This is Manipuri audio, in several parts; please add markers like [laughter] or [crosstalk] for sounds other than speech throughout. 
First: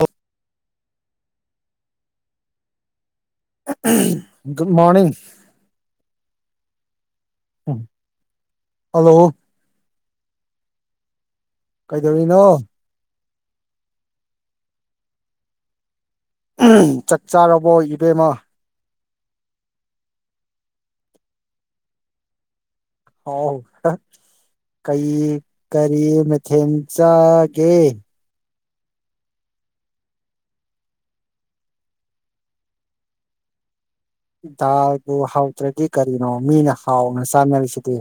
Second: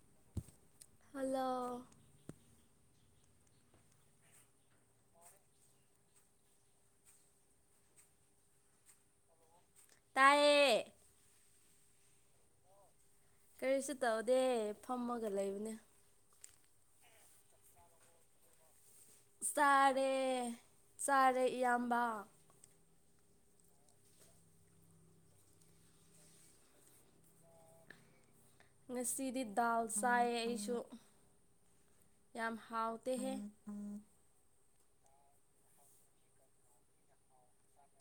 ꯑꯣ ꯍꯜꯂꯣ ꯒꯨꯗ ꯃꯣꯔꯅꯤꯡ ꯎ ꯍꯜꯂꯣ ꯇꯥꯏꯌꯦ ꯀꯩꯗꯧꯔꯤꯅꯣ ꯀꯔꯤꯁꯨ ꯇꯧꯗꯦ ꯐꯝꯃꯒ ꯂꯩꯕꯅꯦ ꯆꯥꯛ ꯆꯥꯔꯕ‌ꯣ ꯏꯕꯦꯝꯃ ꯆꯥꯔꯦ ꯆꯥꯔꯦ ꯏꯌꯥꯝꯕ ꯍꯥꯎ [unintelligible] ꯀꯩ ꯀꯔꯤ ꯃꯊꯦꯟ ꯆꯥꯒꯦ ꯉꯁꯤꯗꯤ ꯗꯥꯜ ꯆꯥꯏꯌꯦ ꯑꯩꯁꯨ ꯌꯥꯝ ꯍꯥꯎꯇ‌ꯦꯍꯦ ꯗꯥꯜꯗꯨ ꯍꯥꯎꯇ꯭ꯔꯗꯤ ꯀꯔꯤꯅꯣ ꯃꯤꯅ ꯍꯥꯎꯅ ꯆꯥꯅꯔꯤꯁꯤꯗꯤ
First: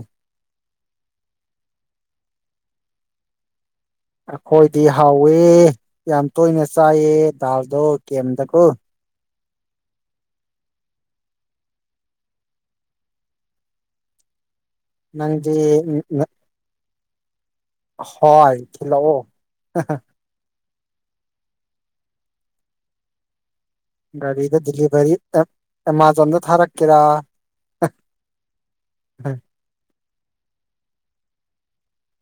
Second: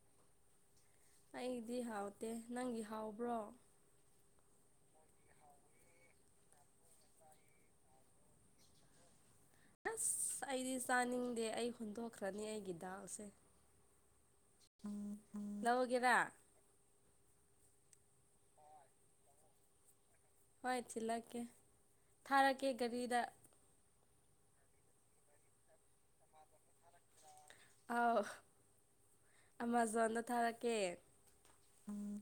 ꯑꯩꯗꯤ ꯍꯥꯎꯇꯦ ꯅꯪꯒꯤ ꯍꯥꯎꯕ꯭ꯔꯣ ꯑꯩꯈꯣꯏꯗꯤ ꯍꯥꯎꯋꯦ ꯌꯥꯝ ꯇꯣꯏꯅ ꯆꯥꯏꯌ‌ꯦ ꯗꯥꯜꯗꯣ ꯗꯤꯑꯦꯝꯗꯀ‌ꯣ ꯑꯁ ꯑꯩꯗꯤ ꯆꯥꯅꯤꯡꯗꯦ ꯑꯩ ꯍꯨꯟꯗꯣꯛꯈ꯭ꯔꯅꯤ ꯑꯩꯒꯤ ꯗꯥꯥꯜꯁꯦ ꯅꯪꯗꯤ ꯂꯧꯒꯦꯔꯥ ꯍꯣꯏ ꯊꯤꯜꯂꯛꯑꯣ ꯍꯣꯏ ꯊꯤꯜꯂꯛꯀꯦ ꯊꯥꯔꯛꯀꯦ ꯒꯥꯔꯤꯗ ꯒꯥꯔꯤꯗ ꯗꯤꯂꯤꯚꯔꯤ ꯑꯦꯞ ꯑꯦꯃꯥꯖꯣꯟꯗ ꯊꯥꯔꯛꯀꯦꯔꯥ ꯑꯥꯎ ꯑꯃꯥꯖꯣꯟꯗ ꯊꯥꯔꯛꯀꯦ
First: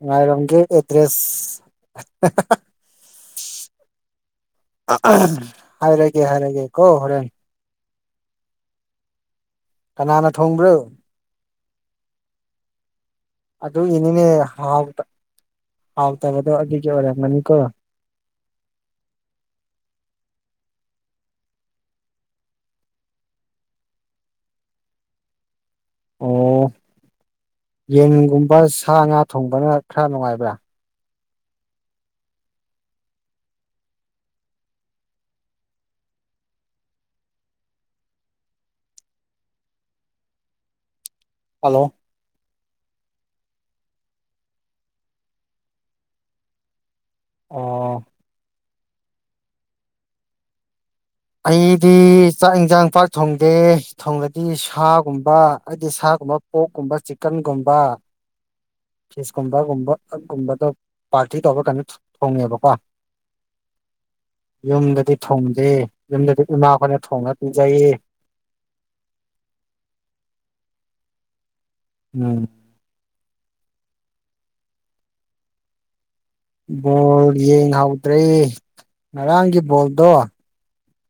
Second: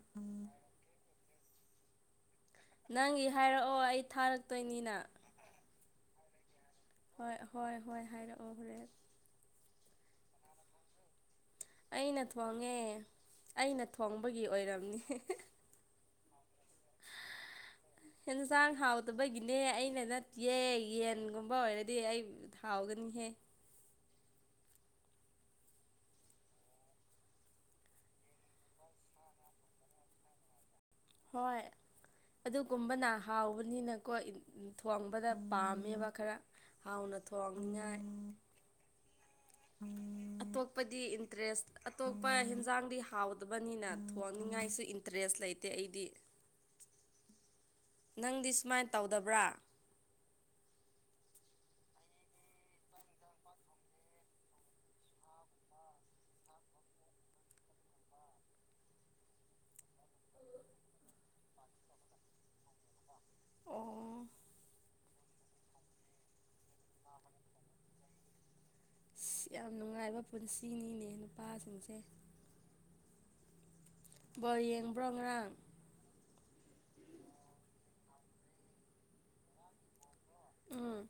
ꯉꯥꯏꯔꯝꯒ‌ꯦ ꯑꯦꯗ꯭ꯔꯦꯁ ꯅꯪꯒꯤ ꯍꯥꯏꯔꯛꯑꯣ ꯑꯩ ꯊꯥꯔꯛꯇꯣꯏꯅꯤꯅ ꯍꯥꯏꯔꯒꯦ ꯍꯥꯏꯔꯒꯦ ꯀꯣ ꯍꯣꯔꯦꯟ ꯍꯣꯏ ꯍꯣꯏ ꯍꯣꯏ ꯍꯥꯏꯔꯛꯑꯣ ꯍꯣꯔꯦꯟ ꯀꯅꯥꯅ ꯊꯣꯡꯕ꯭ꯔꯣ ꯑꯩꯅ ꯊꯣꯡꯉꯦ ꯑꯩꯅ ꯑꯗꯨꯒꯤꯅꯤꯅꯦ ꯊꯣꯡꯕꯒꯤ ꯍꯥꯎ ꯑꯣꯏꯔꯝꯅꯤ ꯍꯥꯎꯇꯕꯗꯣ ꯑꯗꯨꯒꯤ ꯑꯣꯏꯔꯝꯒꯅꯤꯀꯣ ꯍ‌ꯦꯟꯁꯥꯡ ꯍꯥꯎꯇꯕꯒꯤꯅꯦ ꯑꯩꯅ ꯅꯠꯇꯤꯌ‌ꯦ ꯌꯦꯟꯒꯨꯝꯕ ꯑꯣꯏꯔꯗꯤ ꯑꯩ ꯊꯥꯎꯒꯅꯤꯍꯦ ꯑꯣ ꯌꯦꯟꯒꯨꯝꯕ ꯁꯥ ꯉꯥ ꯊꯣꯡꯕꯅ ꯈꯔ ꯅꯨꯡꯉꯥꯏꯕ꯭ꯔꯥ ꯍꯣꯏ ꯑꯗꯨꯒꯨꯝꯕꯅ ꯍꯥꯎꯕꯅꯤꯅꯀꯣ ꯊꯣꯡꯕꯗ ꯄꯥꯝꯃꯦꯕ ꯈꯔ ꯍꯥꯎꯅ ꯊꯣꯡꯅꯤꯉꯥꯏ ꯑꯇꯣꯞꯄꯗꯤ ꯏꯟꯇꯔꯦꯁ ꯍꯜꯂꯣ ꯑꯇꯣꯞꯄ ꯍꯦꯟꯖꯥꯡꯗꯤ ꯍꯥꯎꯗꯕꯅꯤꯅ ꯊꯣꯡꯅꯤꯡꯉꯥꯏꯁꯨ ꯏꯟꯇꯔꯦꯁ ꯂꯩꯇꯦ ꯑꯩꯗꯤ ꯑꯣ ꯅꯪꯗꯤ ꯁꯨꯃꯥꯏꯟ ꯇꯧꯗꯕ꯭ꯔꯥ ꯑꯩꯗꯤ ꯆꯥꯛ ꯏꯟꯖꯥꯡ ꯄꯥꯛ ꯊꯣꯡꯗꯦ ꯊꯣꯡꯂꯗꯤ ꯁꯥꯒꯨꯝꯕ ꯑꯩꯗꯤ ꯁꯥꯒꯨꯝꯕ ꯄꯣꯛꯀꯨꯝꯕ ꯆꯤꯛꯀꯟꯒꯨꯝꯕ ꯐꯤꯁꯀꯨꯝꯕꯒꯨꯝꯕ ꯑꯗꯨꯨꯝꯕꯗꯣ ꯄꯥꯔꯇꯤ ꯇꯧꯔꯒ ꯀꯩꯅꯣ ꯊꯣꯡꯉꯦꯕꯀꯣ ꯑꯣ ꯌꯨꯝꯗꯗꯤ ꯊꯣꯡꯗꯦ ꯌꯨꯝꯗꯗꯤ ꯏꯃꯥ ꯈꯣꯏꯅ ꯊꯣꯡꯅ ꯄꯤꯖꯩ ꯑꯁ ꯌꯥꯝ ꯅꯨꯡꯉꯥꯏꯕ ꯄꯨꯟꯁꯤꯅꯤꯅꯦ ꯅꯨꯄꯥꯁꯤꯡꯁꯦ ꯎꯝ ꯕꯣꯜ ꯌꯦꯡꯕ꯭ꯔꯣ ꯉꯔꯥꯡ ꯕꯣꯜ ꯌꯦꯡꯍꯧꯗ꯭ꯔꯦ ꯉꯔꯥꯡꯒꯤ ꯕꯣꯜꯗꯣ ꯎꯝ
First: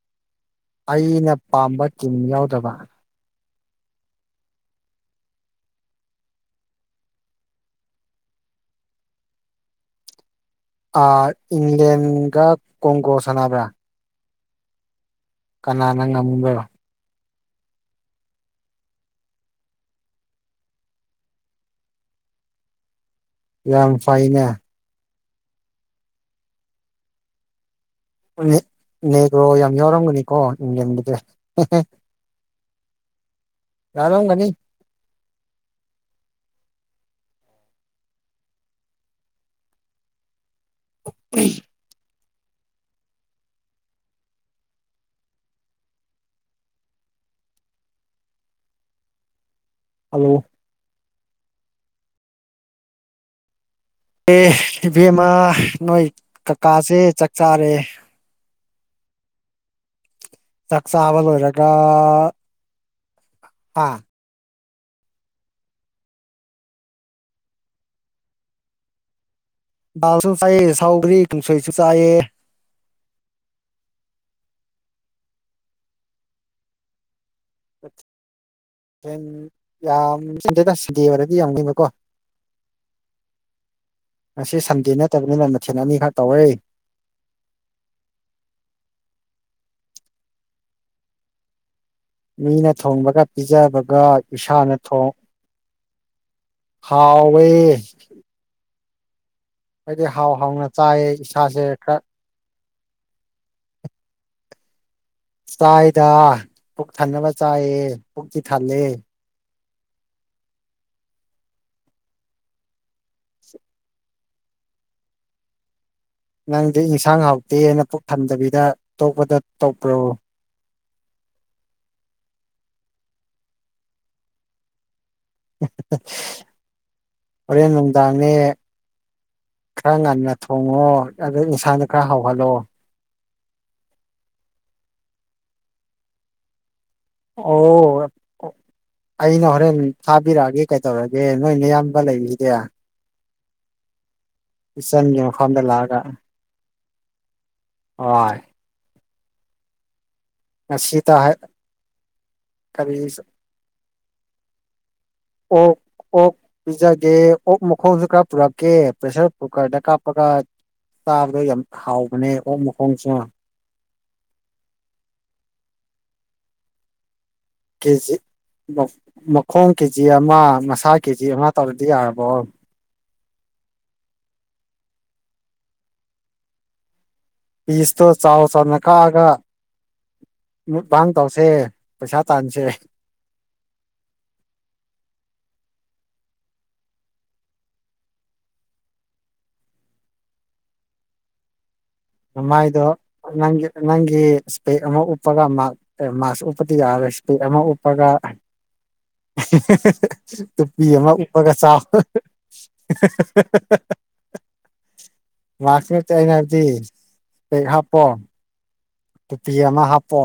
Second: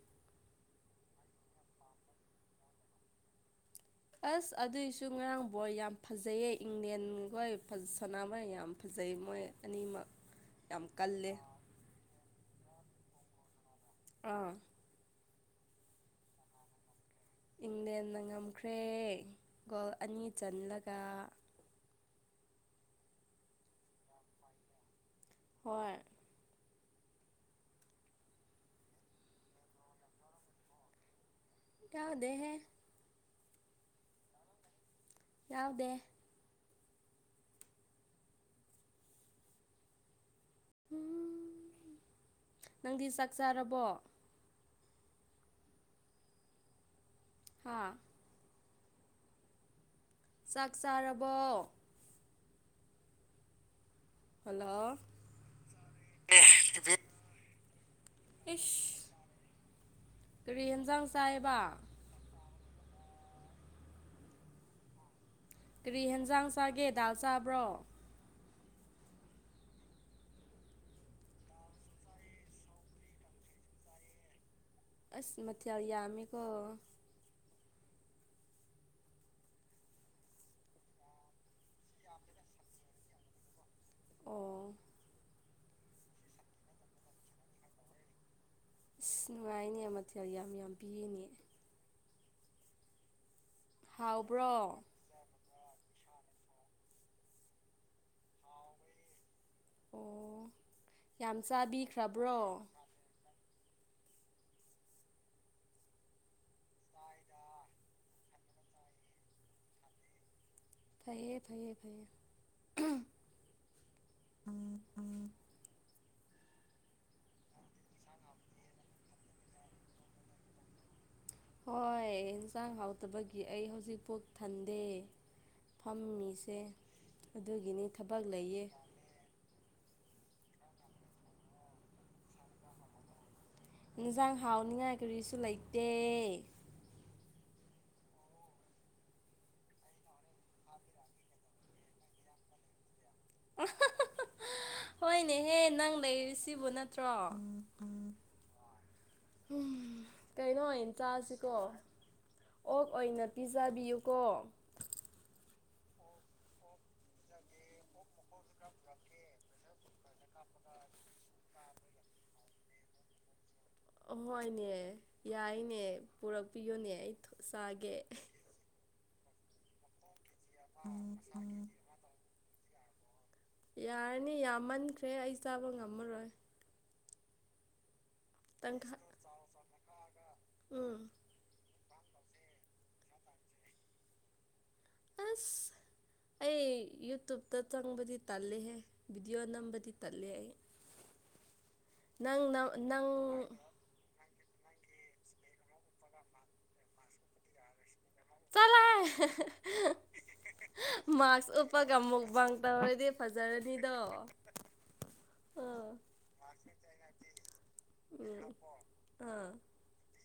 ꯑꯩꯅ ꯄꯥꯝꯕ ꯇꯤꯝ ꯌꯥꯎꯗꯕ ꯑꯁ ꯑꯗꯨꯏꯁꯨ ꯉꯔꯥꯡ ꯕ‌ꯣꯜ ꯌꯥꯝ ꯐꯖꯩꯌ‌ꯦ ꯏꯪꯂꯦꯟꯈꯣꯏ ꯁꯥꯟꯅꯕꯣꯏ ꯌꯥꯝ ꯐꯖꯩ ꯃꯣꯏ ꯑꯅꯤꯃꯛ ꯌꯥꯝ ꯑ ꯀꯜꯂꯦ ꯏꯪꯂꯦꯟꯒ ꯀꯣꯡꯒꯣ ꯁꯥꯟꯅꯕ꯭ꯔꯥ ꯑꯥ ꯀꯅꯥꯅ ꯉꯝꯈ꯭ꯔꯣ ꯏꯪꯂꯦꯟꯅ ꯉꯝꯈ꯭ꯔꯦ ꯒꯣꯜ ꯑꯅꯤ ꯆꯜꯂꯒ ꯌꯥꯝ ꯐꯥꯏꯅꯦ ꯍꯣꯏ ꯅꯦꯒ꯭ꯔꯣ ꯌꯥꯝ ꯌꯥꯎꯔꯝꯒꯅꯤꯀꯣ ꯌꯦꯡꯕꯁꯦ ꯌꯥꯎꯗꯦꯍꯦ ꯌꯥꯥꯎꯔꯝꯒꯅꯤ ꯌꯥꯎꯗꯦ ꯅꯪꯗꯤ ꯆꯥꯛ ꯆꯥꯔꯕꯣ ꯍꯥꯥ ꯍꯜꯂꯣ ꯆꯥꯛ ꯆꯥꯔꯕꯣ ꯑꯦ ꯍꯜꯂꯣ ꯏꯕꯦꯝꯃ ꯅꯣꯏ ꯀꯀꯥꯁꯦ ꯆꯥꯛ ꯆꯥꯔꯦ ꯏꯁ ꯀꯔꯤ ꯆꯥꯛ ꯌꯦꯟꯖꯥꯡ ꯆꯥꯕ ꯆꯥꯏꯕ ꯂꯣꯏꯔꯒ ꯑꯥ ꯀꯔꯤ ꯍꯦꯟꯖꯥꯡ ꯆꯥꯒꯦ ꯗꯥꯜ ꯆꯥꯕ꯭ꯔꯣ ꯕꯥꯜꯁꯨ ꯆꯥꯏꯑꯌꯦ ꯁꯥꯎꯈ꯭ꯔꯤ ꯀꯨꯡꯁꯣꯏꯁꯨ ꯆꯥꯏꯑ ꯑꯁ ꯃꯊꯦꯜ ꯌꯥꯝꯃꯦꯀꯣ ꯌꯥꯝ [unintelligible] ꯑꯣꯏꯔꯗꯤ ꯌꯥꯝ [unintelligible] ꯉꯁꯤ ꯑꯣ ꯁꯟꯗꯦ ꯅꯠꯇꯕꯅꯤꯅ ꯃꯊꯤꯟ ꯑꯅꯤꯈꯛ ꯇꯧꯔꯏ ꯑꯁ ꯅꯨꯡꯉꯥꯏꯅꯦ ꯃꯇꯊꯜ ꯌꯥꯝ ꯌꯥꯝ ꯄꯤꯔꯤꯅꯦ ꯃꯤꯅ ꯊꯣꯡꯕꯒ ꯄꯤꯖꯕꯒ ꯏꯁꯥꯅ ꯍꯥꯎꯕ꯭ꯔꯣ ꯊꯣꯡ ꯍꯥꯎꯋꯦ ꯍꯥꯏꯗꯤ ꯍꯥꯎ ꯍꯥꯎꯅ ꯆꯥꯏꯌꯦ ꯏꯁꯥꯁꯦ ꯈꯔ ꯕꯔꫭ ꯆꯥꯏꯗ ꯄꯨꯛ ꯊꯟꯅꯕ ꯆꯥꯏꯑ ꯄꯨꯛꯇꯤ ꯊꯜꯂꯦ ꯐꯩꯌꯦ ꯐꯩꯌꯦ ꯐꯩꯌꯦ ꯅꯪꯗꯤ ꯏꯟꯁꯥꯡ ꯍꯥꯎꯇꯦꯅ ꯄꯨꯛ ꯊꯟꯗꯕꯤꯗ ꯇꯣꯛꯄꯗ ꯇꯧꯕꯄ꯭ꯔꯣ ꯍꯣꯏ ꯑꯦꯟꯁꯥꯡ ꯍꯥꯎꯇꯕꯒꯤ ꯑꯩ ꯍꯧꯖꯤꯛꯐꯥꯎ ꯊꯟꯗꯦ ꯐꯝꯃꯤꯁꯦ ꯍꯣꯔꯦꯟ ꯑꯗꯨꯒꯤꯅꯤ ꯊꯕꯛ ꯅꯨꯡꯗꯥꯡꯅꯦ ꯂꯩꯌꯦ ꯈꯔ ꯉꯟꯅ ꯊꯣꯡꯉꯣ ꯑꯗ ꯏꯟꯁꯥꯗ ꯈꯔ ꯍꯥꯎꯍꯜꯂꯣ ꯏꯟꯖꯥꯡ ꯍꯥꯎꯅꯤꯉꯥꯏ ꯀꯔꯤꯁꯨ ꯂꯩꯇꯦ ꯑꯣ ꯑꯩꯅ ꯍꯣꯔꯦꯟ ꯊꯥꯕꯤꯔꯛꯑꯒꯦ ꯀꯩꯗꯧꯔꯒꯦ ꯅꯣꯏꯅꯌꯥꯝꯕ ꯂꯩꯔꯤꯁꯤꯗꯤ [inaudible] ꯏꯆꯟꯒꯤ ꯍꯣꯏꯅꯦꯍꯦ ꯃꯐꯝꯗ ꯅꯪ ꯂꯥꯛꯑꯒ ꯂꯩꯔꯤ ꯁꯤꯕꯨ ꯅꯠꯇ꯭ꯔꯣ ꯍꯣꯏ [unintelligible] ꯀꯩꯅꯣ ꯑꯣꯏꯅ ꯉꯁꯤꯇ ꯆꯥꯁꯤꯀꯣ ꯑꯣꯛ ꯀꯔꯤ ꯑꯣꯏꯅ ꯄꯤꯖꯕꯤꯌꯨꯀꯣ ꯑꯣꯛ ꯑꯣꯛ ꯄꯤꯖꯒꯦ ꯑꯣꯛ ꯃꯈꯣꯡꯁꯨ ꯈꯔ ꯄꯨꯔꯛꯀꯦ ꯄ꯭ꯔꯦꯁꯔ ꯀꯨꯀꯔꯗ ꯀꯥꯞ [unintelligible] ꯆꯥꯕꯗ ꯌꯥꯝ ꯍꯥꯎꯕꯅꯦ ꯑꯣꯛ ꯃꯈꯣꯡꯁꯨ ꯑꯍꯣꯏꯅꯦ ꯌꯥꯏꯅꯦ ꯄꯨꯔꯛꯄꯤꯌꯨꯅꯦ ꯑꯩ ꯆꯥꯒꯦ ꯀꯦꯖꯤ ꯃꯈꯣꯡ ꯀꯦ ꯖꯤ ꯑꯃ ꯃꯁꯥ ꯀꯦ ꯖꯤ ꯑꯃ ꯇꯧꯔꯗꯤ ꯌꯥꯔꯕꯣ ꯌꯥꯔꯅꯤ ꯌꯥꯝꯃꯟꯈ꯭ꯔꯦ ꯑꯩ ꯆꯥꯕ ꯉꯝꯃꯔꯣꯏ ꯄꯤꯁꯇꯣ ꯆꯥꯎ ꯆꯥꯎꯅ ꯇꯪꯈꯥꯏ ꯀꯛꯑꯒ ꯎꯝ ꯃꯨꯛꯕꯥꯥꯡ ꯇꯧꯁ ꯁꯦ ꯄꯩꯁꯥ ꯇꯥꯟꯁꯦ ꯑꯁ ꯑꯩ ꯌꯨꯇꯕꯇ ꯆꯪꯕꯗꯤ ꯇꯜꯂꯦꯍꯦ ꯚꯤꯗꯤꯑꯣ ꯅꯝꯕꯗꯤ ꯇꯜꯂꯦ ꯑꯩ ꯅꯪ ꯃꯃꯥꯏꯗꯣ ꯅꯪ ꯅꯪꯒꯤ ꯅꯪꯒꯤ ꯏꯁꯄꯦꯛ ꯑꯃ ꯎꯞꯄꯒ ꯃꯥ ꯃꯥꯁ ꯎꯞꯄꯗꯤ ꯌꯥꯔꯦ ꯏꯁꯄꯦꯛ ꯑꯃ ꯎꯞꯄꯒ ꯑ [unintelligible] ꯑꯃ ꯃꯥꯁꯖ ꯆꯥꯎ ꯎꯞꯄꯒ ꯑꯃꯨꯛꯕꯥꯡ ꯇꯧꯔꯗꯤ ꯐꯖꯔꯅꯤꯗꯣ ꯑꯥ ꯃꯥꯁꯖ ꯅꯠꯇꯦ ꯑꯩꯅ ꯍꯥꯏꯕꯗꯤ [unintelligible] ꯍꯥꯞꯄꯣ ꯎꯝ ꯑꯥ ꯇꯨꯄꯤ ꯑꯃ ꯍꯥꯞꯄꯣ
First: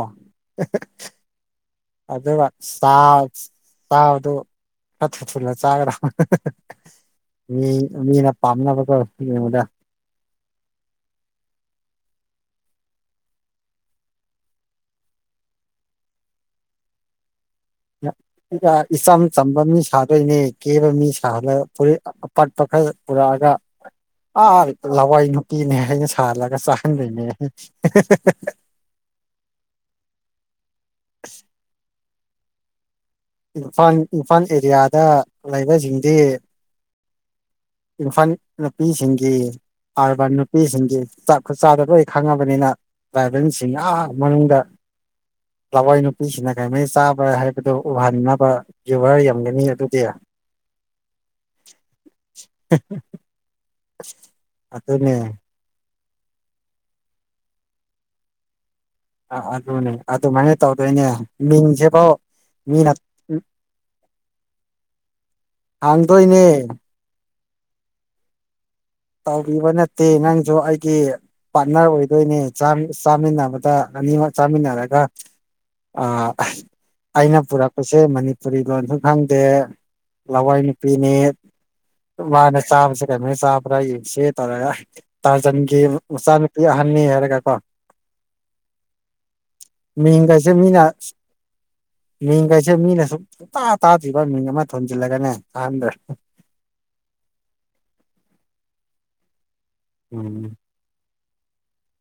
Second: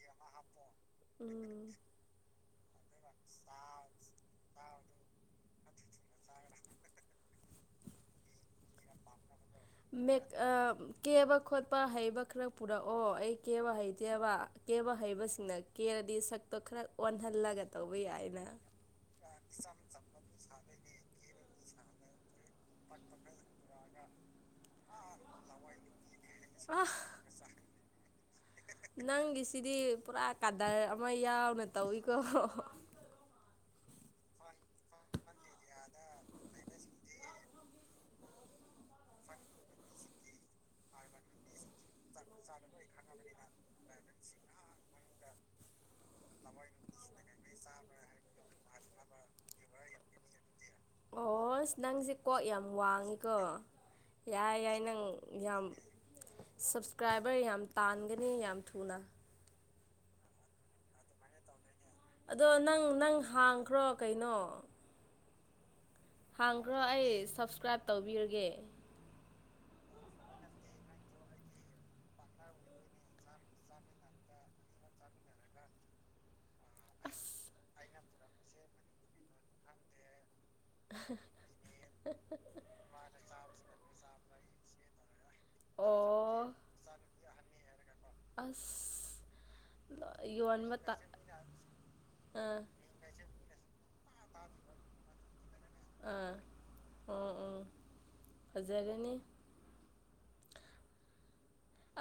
ꯎꯝ ꯑꯗꯒ ꯆꯥ ꯆꯥꯕꯗꯨ ꯈꯔ ꯊꯨꯅ ꯆꯥꯒꯗꯅꯩ ꯃꯤ ꯃꯤꯅ ꯄꯥꯝꯅꯕꯗꯣ ꯌꯦꯡꯕꯗ ꯀꯦꯕ ꯑꯥ ꯀꯦꯕ ꯍꯩꯕ ꯈꯣꯠꯄ ꯍꯩꯕ ꯈꯔ ꯄꯨꯔꯛꯑꯣ ꯑꯩ ꯀꯦꯕ ꯍꯩꯇꯦꯕ ꯀꯦꯕ ꯍꯩꯕꯁꯤꯡꯅ ꯀꯦꯔꯗꯤ ꯁꯛꯇꯣ ꯈꯔ ꯑꯣꯟꯍꯜꯂꯒ ꯇꯧꯕ ꯌꯥꯏꯅ ꯏꯆꯝ ꯆꯝꯕ ꯃꯤ ꯁꯥꯗꯣꯏꯅꯦ ꯀꯦꯕ ꯃꯤ ꯁꯥꯍꯟꯂ ꯐꯨꯂꯤꯠ ꯄꯠꯄ ꯈꯔ ꯄꯨꯔꯛꯑꯒ ꯑꯥ ꯂꯋꯥꯏ ꯅꯨꯄꯤꯅꯦ ꯑꯩꯅ ꯁꯥꯍꯜꯂꯒ ꯆꯥꯍꯟꯗꯣꯏꯅꯦ ꯅꯪꯒꯤ ꯁꯤꯗꯤ ꯄꯨꯔꯥ ꯀꯥꯗꯔ ꯑꯃ ꯌꯥꯎꯅ ꯇꯧꯏꯀꯣ ꯏꯝꯐꯜ ꯏꯝꯐꯥꯜ ꯑꯦꯔꯤꯌꯥꯗ ꯂꯩꯕꯁꯤꯡꯗꯤ ꯏꯝꯐꯥꯜ ꯅꯨꯄꯤꯁꯤꯡꯒꯤ ꯑꯔꯕ ꯅꯨ ꯅꯨꯄꯤꯁꯤꯡꯗꯤ ꯆꯥꯛ ꯈꯨꯠ ꯆꯥꯗ ꯂꯣꯏ ꯈꯪꯉꯕꯅꯤꯅ ꯗ꯭ꯔꯥꯏꯕꯦꯟꯁꯤꯡ ꯑꯥ ꯃꯅꯨꯡꯗ ꯑ ꯂꯋꯥꯏ ꯅꯨꯄꯤꯁꯤꯅ ꯀꯔꯤꯃꯥꯏ ꯆꯥꯕ ꯍꯥꯏꯕꯗꯨ ꯎꯍꯟꯅꯕ ꯌꯨꯚꯔ ꯌꯝꯒꯅꯤ ꯑꯗꯨꯗꯤ ꯑꯣꯁ ꯅꯪꯁꯦ ꯀꯣꯛ ꯌꯥꯝ ꯋꯥꯡꯉꯤꯀꯣ ꯌꯥꯏ ꯌꯥꯏ ꯅꯪ ꯑꯗꯨꯅꯦ ꯌꯥꯝ ꯁꯞꯁꯀ꯭ꯔꯥꯏꯕꯔ ꯌꯥꯝ ꯇꯥꯟꯒꯅꯤ ꯌꯥꯝ ꯊꯨꯅ ꯑ ꯑꯗꯨꯅꯦ ꯑꯗꯨꯃꯥꯏꯅ ꯇꯧꯗꯣꯏꯅꯦ ꯃꯤꯡꯁꯦꯐꯧ ꯑꯗꯣ ꯅꯪ ꯅꯪ ꯍꯥꯡꯈ꯭ꯔꯣ ꯀꯩꯅꯣ ꯍꯥꯡꯗꯣꯏꯅꯦ ꯍꯥꯡꯈ꯭ꯔꯣ ꯑꯩ ꯁꯞꯁꯀ꯭ꯔꯥꯏꯞ ꯇꯧꯕꯤꯔꯒꯦ ꯇꯧꯕꯤꯕ ꯅꯠꯇꯦ ꯅꯪꯁꯨ ꯑꯩꯒꯤ ꯄꯥꯔꯠꯅꯔ ꯑꯣꯏꯗꯣꯏꯅꯦ ꯆꯥꯝ ꯆꯥꯃꯤꯟꯅꯕꯗ ꯑꯅꯤꯃꯛ ꯆꯥꯃꯤꯟꯅꯔꯒ ꯑꯩꯅ ꯑꯁ ꯄꯨꯔꯛꯄꯁꯦ ꯃꯅꯤꯄꯨꯔꯤ ꯂꯣꯟꯁꯨ ꯈꯪꯗꯦ ꯂꯋꯥꯏ ꯄꯤꯅꯦ ꯃꯥꯅ ꯆꯥꯕꯁꯦ ꯀꯩꯅꯃꯣ ꯆꯥꯕ꯭ꯔꯥ ꯌꯦꯡꯁꯤ ꯇꯧꯔꯒ ꯇꯥꯖꯟ ꯒꯤ ꯑꯣ ꯃꯆꯥꯅꯨꯄꯤ ꯑꯍꯟꯅꯤ ꯍꯥꯏꯔꯒ ꯀꯣ ꯑꯁ ꯃꯤ ꯀꯁꯦ ꯌꯣꯟꯕ ꯃꯤꯅ ꯇ ꯑꯥ ꯃꯤꯡꯒꯩꯁꯦ ꯃꯤꯅ ꯁꯨꯝꯨꯡꯇꯥ ꯇꯥꯗ꯭ꯔꯤꯕ ꯃꯤꯡ ꯑꯃ ꯊꯣꯟꯖꯤꯜꯂꯒꯅꯦ ꯑꯍꯥꯟꯕꯗ꯭ꯔ ꯑꯥ ꯑꯣ ꯑꯣ ꯐꯖꯔꯦꯅꯦ ꯎꯝ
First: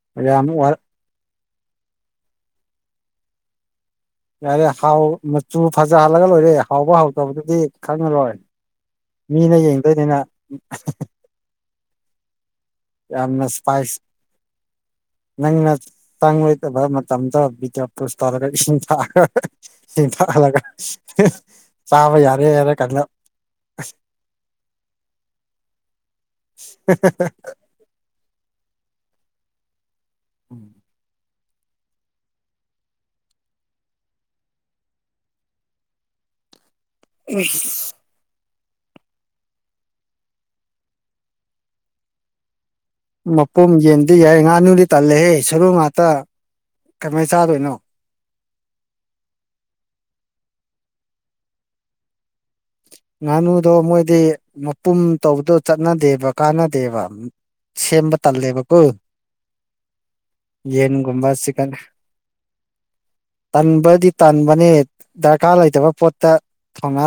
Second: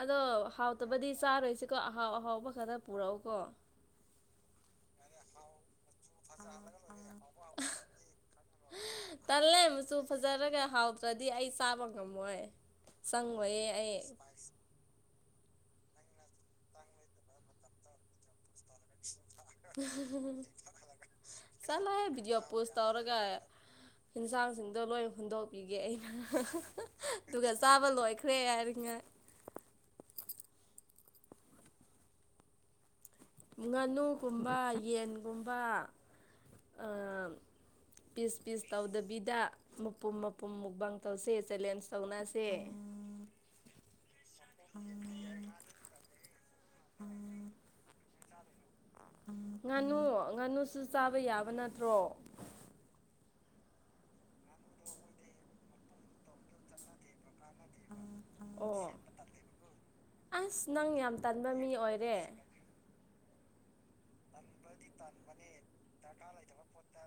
ꯑꯗꯣ ꯌꯥꯝ ꯋꯥ ꯍꯥꯎꯇꯕꯗꯤ ꯆꯥꯔꯣꯏꯁꯤꯀꯣ ꯑꯍꯥꯎ ꯑꯍꯥꯎꯕ ꯈꯔ ꯄꯨꯔꯛꯎꯀꯣ ꯌꯥꯔꯦ ꯍꯥꯎ ꯃꯆꯨ ꯐꯖꯍꯜꯂꯒ ꯂꯣꯏꯔꯦ ꯍꯥꯎꯕ ꯍꯥꯎꯇꯕꯗꯨꯗꯤ ꯈꯪꯉꯔꯣꯏ ꯃꯤꯅ ꯇꯜꯂꯦ ꯃꯆꯨ ꯌꯦꯡꯗꯣꯏꯅꯤꯅ ꯐꯖꯔꯒ ꯍꯥꯎꯗ꯭ꯔꯗꯤ ꯑꯩ ꯆꯥꯕ ꯉꯝꯃꯣꯏ ꯆꯪꯉꯣꯏꯌꯦ ꯑꯩ ꯅꯪ ꯅ ꯇꯥꯡ ꯑꯣꯈꯣꯏꯕ ꯃꯇꯝꯗ ꯕꯤꯗꯤꯑꯣ ꯇꯨꯁ ꯇꯧꯔꯒ ꯏꯁꯤꯡ ꯊꯥꯛꯑꯒ ꯏꯁꯤꯡ ꯊꯛꯍꯜꯂꯒ ꯆꯠꯂꯣꯍꯦ ꯆꯥꯕ ꯚꯤꯗꯤꯑꯣ ꯌꯥꯔꯦ ꯄꯣꯁ ꯍꯥꯏꯔ ꯀꯥꯟꯗ ꯇꯧꯔꯒ ꯌꯦꯟꯁꯥꯡꯁꯤꯡꯗꯣ ꯂꯣꯏ ꯍꯨꯟꯗꯣꯛꯄꯤꯒꯦ ꯑꯩꯅ [unintelligible] ꯑꯗꯨꯒ ꯆꯥꯕ ꯂꯣꯏꯈ꯭ꯔꯦ ꯍꯥꯏꯔꯤꯉꯩ ꯎꯝ ꯉꯥꯅꯨꯒꯨꯝꯕ ꯌꯦꯟꯒꯨꯝꯕ ꯑꯥ ꯄꯤꯁ ꯄꯤꯁ ꯇꯧꯗꯕꯤꯗ ꯃꯄꯨꯝ ꯃꯄꯨꯝ ꯃꯨꯛꯕꯥꯥꯡ ꯇꯧꯁꯦ ꯆꯦꯂꯦꯟꯖ ꯇꯧꯅꯁꯦ ꯃꯄꯣꯝ ꯌꯦꯟꯗꯤ ꯌꯥꯏ ꯉꯥꯅꯨꯗꯤ ꯇꯜꯂꯦꯍꯦ ꯁꯔꯨ ꯉꯥꯛꯇ ꯀꯃꯥꯏꯅ ꯆꯥꯗꯣꯏꯅꯣ ꯉꯥꯅꯨ ꯉꯥꯅꯨꯁꯨ ꯆꯥꯕ ꯌꯥꯕ ꯅꯠꯇ꯭ꯔꯣ ꯉꯥꯅꯨꯗꯣ ꯃꯣꯏꯗꯤ ꯃꯄꯨꯝ ꯇꯧꯕꯗꯣ ꯆꯠꯅꯗꯦꯕ ꯀꯥꯟꯅꯗꯦꯕ ꯁꯦꯝꯕ ꯇꯜꯂꯦꯕꯀꯣ ꯑꯣ ꯑꯁ ꯅꯪ ꯌꯥꯝ ꯌꯦꯟꯒꯨꯝꯕ ꯇꯟꯕ ꯃꯤ ꯆꯤꯛꯀꯟ ꯑꯣꯏꯔꯦ ꯇꯟꯕꯗꯤ ꯇꯟꯥꯟꯕꯅꯦ ꯗꯔꯀꯥꯔ ꯂꯩꯇꯕ ꯄꯣꯠꯇ ꯊꯣꯉ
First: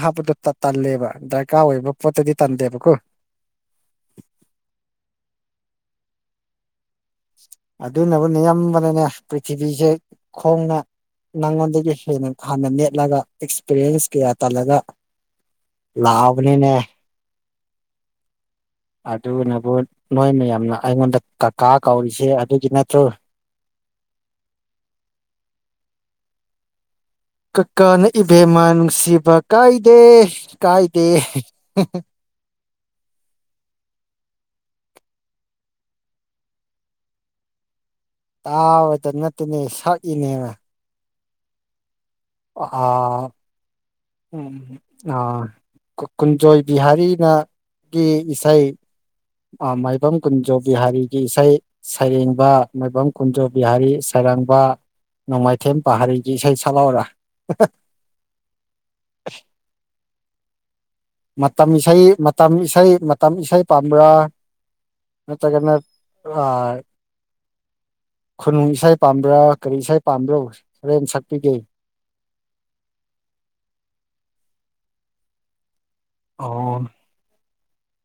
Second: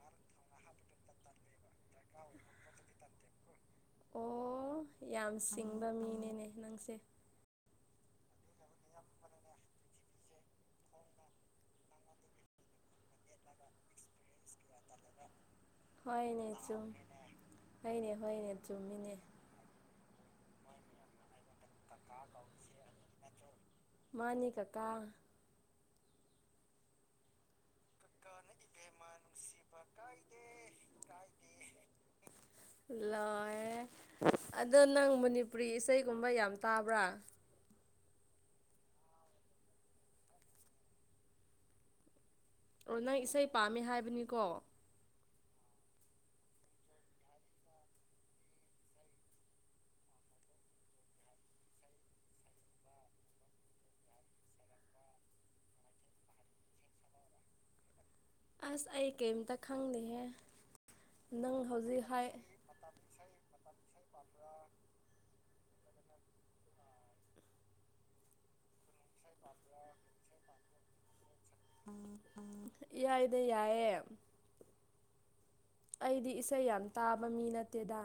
ꯑ ꯍꯥꯥꯞꯄꯗꯨꯣ ꯇꯜꯂꯦꯕ ꯗꯔꯀꯥꯔ ꯑꯣꯏꯕ ꯄꯣꯠꯇꯗꯤ ꯇꯟꯗꯦꯕꯀꯣ ꯑꯣ ꯌꯥꯝ ꯁꯤꯡꯕ ꯃꯤꯅꯦꯅꯦ ꯅꯪꯁꯦ ꯑꯗꯨꯅꯕꯨꯅꯤꯌꯥꯝꯕꯅꯅꯦ ꯄ꯭ꯔꯤꯊꯤꯕꯤꯁꯦ ꯈꯣꯡꯅ ꯅꯪꯉꯣꯟꯗꯒꯤ ꯍꯦꯟꯅ ꯍꯥꯟꯅ ꯅꯦꯠꯂꯒ ꯑꯦꯛꯁꯄꯤꯔꯤꯌꯦꯟꯁ ꯀꯌꯥ ꯇꯂꯒ ꯂꯕꯅꯤꯅꯦ ꯍꯩꯅꯦ ꯍꯣꯏꯅꯦ ꯆꯨꯝꯃꯤꯅꯦ ꯑꯗꯨꯅꯕꯨ ꯅꯣꯏ ꯃꯌꯥꯝꯅ ꯑꯩꯉꯣꯟꯗ ꯀꯀꯥ ꯀꯧꯔꯤꯁꯦ ꯑꯗꯨꯒꯤ ꯅꯠꯇ꯭ꯔꯣ ꯃꯥꯅꯤ ꯀꯀꯥ ꯀꯀꯥꯅ ꯏꯕꯦꯝꯃꯥꯟ ꯅꯨꯡꯁꯤꯕ ꯀꯥꯏꯗꯦ ꯀꯥꯏꯗꯦ ꯂꯣꯏꯔꯦ ꯑꯗꯣ ꯅꯪ ꯃꯅꯤꯄꯨꯔꯤ ꯏꯁꯩꯒꯨꯝꯕ ꯌꯥꯝ ꯇꯥꯕ꯭ꯔꯥ ꯇꯥꯕꯗ ꯅꯠꯇꯅꯦ ꯁꯛꯏꯅꯦꯕ ꯑꯣ ꯅꯪ ꯑꯥ ꯏꯁꯩ ꯄꯥꯝꯃꯦ ꯎꯝ ꯍꯥꯏꯕꯅꯤꯀꯣ ꯑ ꯀꯨꯟꯖꯣꯏ ꯕꯤꯍꯥꯔꯤꯅ ꯒꯤ ꯏꯁꯩ ꯃꯥꯏꯕꯝ ꯀꯨꯟꯖꯣ ꯕꯤꯍꯥꯔꯤꯒꯤ ꯏꯁꯩ ꯁꯩꯔꯦꯡꯕ ꯃꯥꯏꯕꯝ ꯀꯨꯟꯖꯣ ꯕꯤꯍꯥꯔꯤ ꯁꯩꯔꯥꯡꯕ ꯅꯣꯡꯃꯥꯏꯊꯦꯝ ꯄꯥꯔꯤꯒꯤ ꯏꯁꯩ ꯁꯛꯂꯥꯎꯔ ꯑꯁ ꯑꯩ ꯀꯔꯤꯝꯇ ꯈꯪꯗꯦꯍꯦ ꯅꯪ ꯃꯇꯝ ꯏꯁꯩ ꯍꯧꯖꯤꯛ ꯍꯥꯏ ꯃꯇꯝ ꯏꯁꯩ ꯏꯁꯩꯥꯏ ꯄꯥꯔꯥ ꯅꯠꯇꯒꯅ ꯑ ꯈꯨꯅꯨꯡ ꯏꯁꯩ ꯄꯥꯝꯕ꯭ꯔꯥ ꯀꯔꯤ ꯏꯁꯩ ꯄꯥꯝꯕ꯭ꯔꯣ ꯍꯔꯦꯟ ꯁꯛꯄꯤꯒꯦ ꯌꯥꯏꯗ ꯌꯥꯏꯌꯦ ꯑꯩꯗꯤ ꯏꯁꯩ ꯌꯥꯝ ꯑꯣ ꯇꯥꯕ ꯃꯤ ꯅꯠꯇꯦꯗ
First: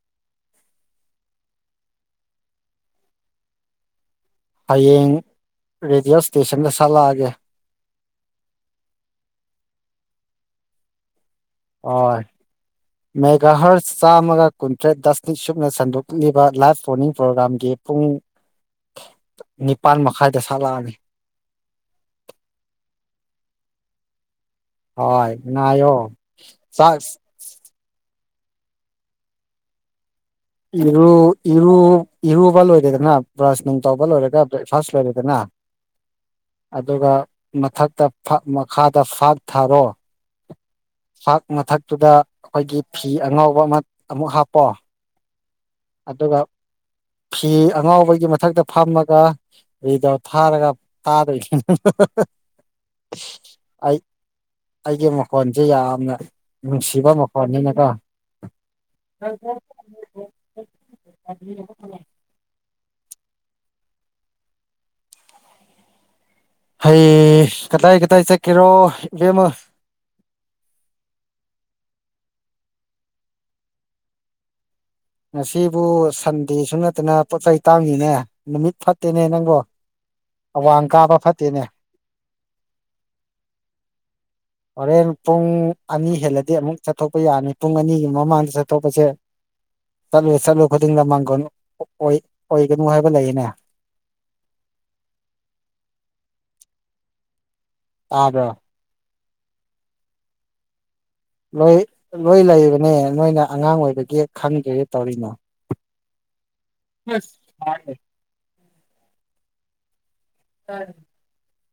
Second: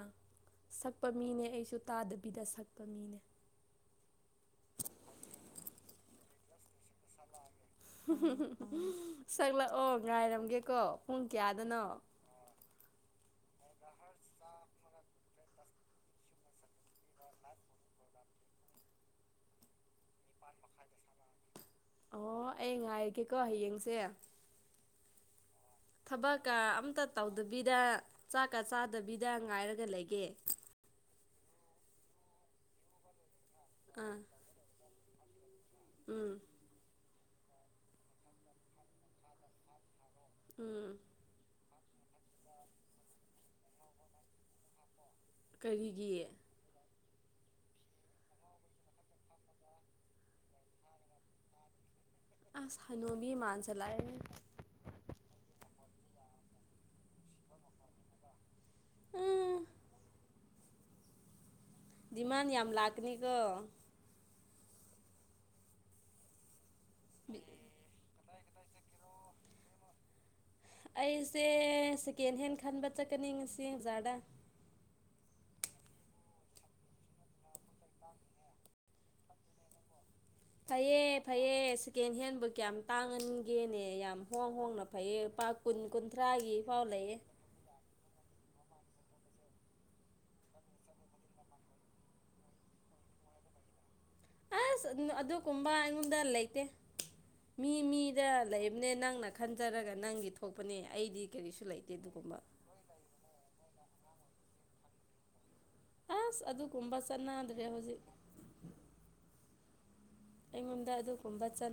ꯁꯛꯄ ꯃꯤꯅꯦ ꯑꯩꯁꯨ ꯇꯥꯗꯕꯤꯗ ꯁꯛꯄ ꯃꯤꯅꯦ ꯍꯌꯦꯡ ꯔꯦꯗꯤꯑꯣꯁ ꯁꯟ ꯁꯛꯂꯛꯑꯣ ꯉꯥꯏꯔꯝꯒꯦꯀꯣ ꯄꯨꯡ ꯀꯌꯥꯗꯅꯣ ꯃꯦꯒꯥꯍꯔꯁ ꯆꯥꯝꯃꯒ ꯀꯨꯟꯇ꯭ꯔꯦꯠ ꯗꯁꯅꯤꯛ ꯁꯨꯞꯅ ꯁꯟꯗꯣꯛꯂꯤꯕ ꯂꯥꯏꯐ ꯇ꯭ꯔꯣꯅꯤꯡ ꯄ꯭ꯔꯣꯒꯥ꯭ꯔꯥꯝꯒꯤ ꯄꯨꯡ ꯅꯤꯄꯥꯜ ꯃꯈꯥꯏꯗ ꯁꯥꯠꯂꯛꯑꯅꯤ ꯑꯣ ꯑꯩ ꯉꯥꯏꯔꯒꯦꯀꯣ ꯍꯌꯦꯡꯁꯦ ꯍꯣꯏ ꯉꯥꯏꯌꯣ ꯆꯥꯛ ꯕꯤꯗ ꯆꯥꯛꯀ ꯆꯥꯗꯕꯤꯗ ꯉꯥꯏꯔꯒ ꯂꯩꯒꯦ ꯏꯔꯨ ꯏꯔꯨ ꯏꯔꯨꯕ ꯂꯣꯏꯔꯦꯗꯅ ꯕ꯭ꯔꯁ ꯅꯨꯡ ꯇꯧꯕ ꯑꯥ ꯂꯣꯏꯔꯦꯒ ꯕ꯭ꯔꯦꯛꯐꯥꯁ ꯂꯣꯏꯔꯦꯗꯅ ꯎꯝ ꯑꯗꯨꯒ ꯃꯊꯛꯇ ꯃꯈꯥꯗ ꯐꯥꯥꯛ ꯊꯥꯔꯣ ꯎꯝ ꯆꯥꯛ ꯃꯊꯛꯇꯨꯗ ꯑꯩꯈꯣꯏꯒꯤ ꯐꯤ ꯑꯉꯥꯎꯕ ꯑꯃ ꯑꯃꯨꯛ ꯍꯥꯞꯄꯣ ꯀꯔꯤꯒꯤ ꯑꯗꯨꯒ ꯐꯤ ꯑꯉꯥꯎꯕꯒꯤ ꯃꯊꯛꯇ ꯐꯝꯃꯒ ꯑꯩꯗ ꯊꯥꯔꯒ ꯇꯥꯔ ꯑꯁ ꯍꯅꯨꯕꯤꯃꯥꯟꯖꯂꯑ ꯑꯩꯒꯤ ꯃꯈꯣꯟꯁꯦ ꯌꯥꯝꯅ ꯅꯨꯡꯁꯤꯕ ꯃꯈꯣꯟꯅꯤꯅꯀ ꯎꯝ [unintelligible] ꯗꯤꯃꯥꯟ ꯌꯥꯝ ꯂꯥꯛꯀꯅꯤꯀꯣ ꯍꯌꯦ ꯀꯗꯥꯏ ꯀꯗꯥꯏ ꯆꯠꯀꯦꯔꯣ ꯏꯕꯦꯝꯃ ꯑꯩꯁꯦ ꯁꯦꯀꯦꯟ ꯍꯦꯟ ꯈꯟꯕ ꯆꯠꯀꯅꯤ ꯉꯁꯤ ꯕꯖꯥꯔꯗ ꯉꯁꯤꯕꯨ ꯁꯟꯗꯦꯁꯨ ꯅꯠꯇꯅ ꯄꯣꯠ ꯆꯩ ꯇꯥꯡꯉꯤꯅꯦ ꯅꯨꯃꯤꯠ ꯐꯠꯇꯦꯅꯦ ꯅꯪꯕꯣ ꯑꯋꯥꯡ ꯐꯩꯌꯦꯦ ꯀꯥꯕ ꯐꯩꯌꯦ ꯐꯠꯇꯦꯅꯦ ꯁꯦꯀꯦꯟ ꯍꯦꯟꯕꯨꯛ ꯀꯌꯥꯝ ꯇꯥꯡꯍꯟꯒꯦꯅꯦ ꯌꯥꯝ ꯍꯣꯡ ꯍꯣꯡꯅ ꯍꯣꯔꯦꯟ ꯐꯩꯌꯦ ꯄꯨꯡ ꯄꯥꯛ ꯀꯨꯟ ꯑꯅꯤ ꯍꯦꯜꯂꯗꯤ ꯀꯨꯟꯊ꯭ꯔꯥꯒꯤ ꯑꯃꯨꯛ ꯄꯥꯎ ꯂꯩꯌꯦ ꯆꯠꯊꯣꯛꯄ ꯌꯥꯅꯤ ꯄꯨꯡ ꯑꯅꯤꯒꯤ ꯃꯃꯥꯡꯗ ꯆꯠꯊꯣꯛꯄꯁꯦ ꯆꯠꯂꯨ ꯆꯠꯂꯨ ꯈꯨꯗꯤꯡꯗ ꯃꯥꯡꯒꯨ ꯑꯣꯏꯒꯅꯨ ꯍꯥꯏꯕ ꯂꯩꯌꯦꯅꯦ ꯑꯁ ꯑꯗꯨꯒꯨꯝꯕ ꯑꯩꯉꯣꯟꯗ ꯂꯩꯇꯦ ꯃꯤ ꯃꯤꯗ ꯇꯥꯕ꯭ꯔꯣ ꯂꯩ ꯅꯦ ꯅꯪꯅ ꯈꯟꯖꯔꯒ ꯅꯪꯒꯤ ꯊꯣꯛꯄꯅꯦ ꯑꯩꯗꯤ ꯀꯔꯤꯁꯨ ꯂꯣꯏ ꯂꯩꯇꯦ ꯂꯣꯏ ꯑꯗꯨꯒꯨꯝꯕ ꯂꯩꯕꯅꯦ ꯅꯣꯏꯅ ꯑꯉꯥꯡ ꯑꯣꯏꯕꯒꯤ ꯈꯪꯗꯦ ꯇꯧꯔꯤꯅꯣ ꯑꯁ ꯑꯗꯨꯒꯨꯝꯕ ꯆꯥꯟꯅꯗ꯭ꯔꯦ ꯍꯧꯖꯤꯛ ꯑꯩꯉꯣꯟꯗ ꯑꯗꯨꯒꯨꯝꯕ ꯆ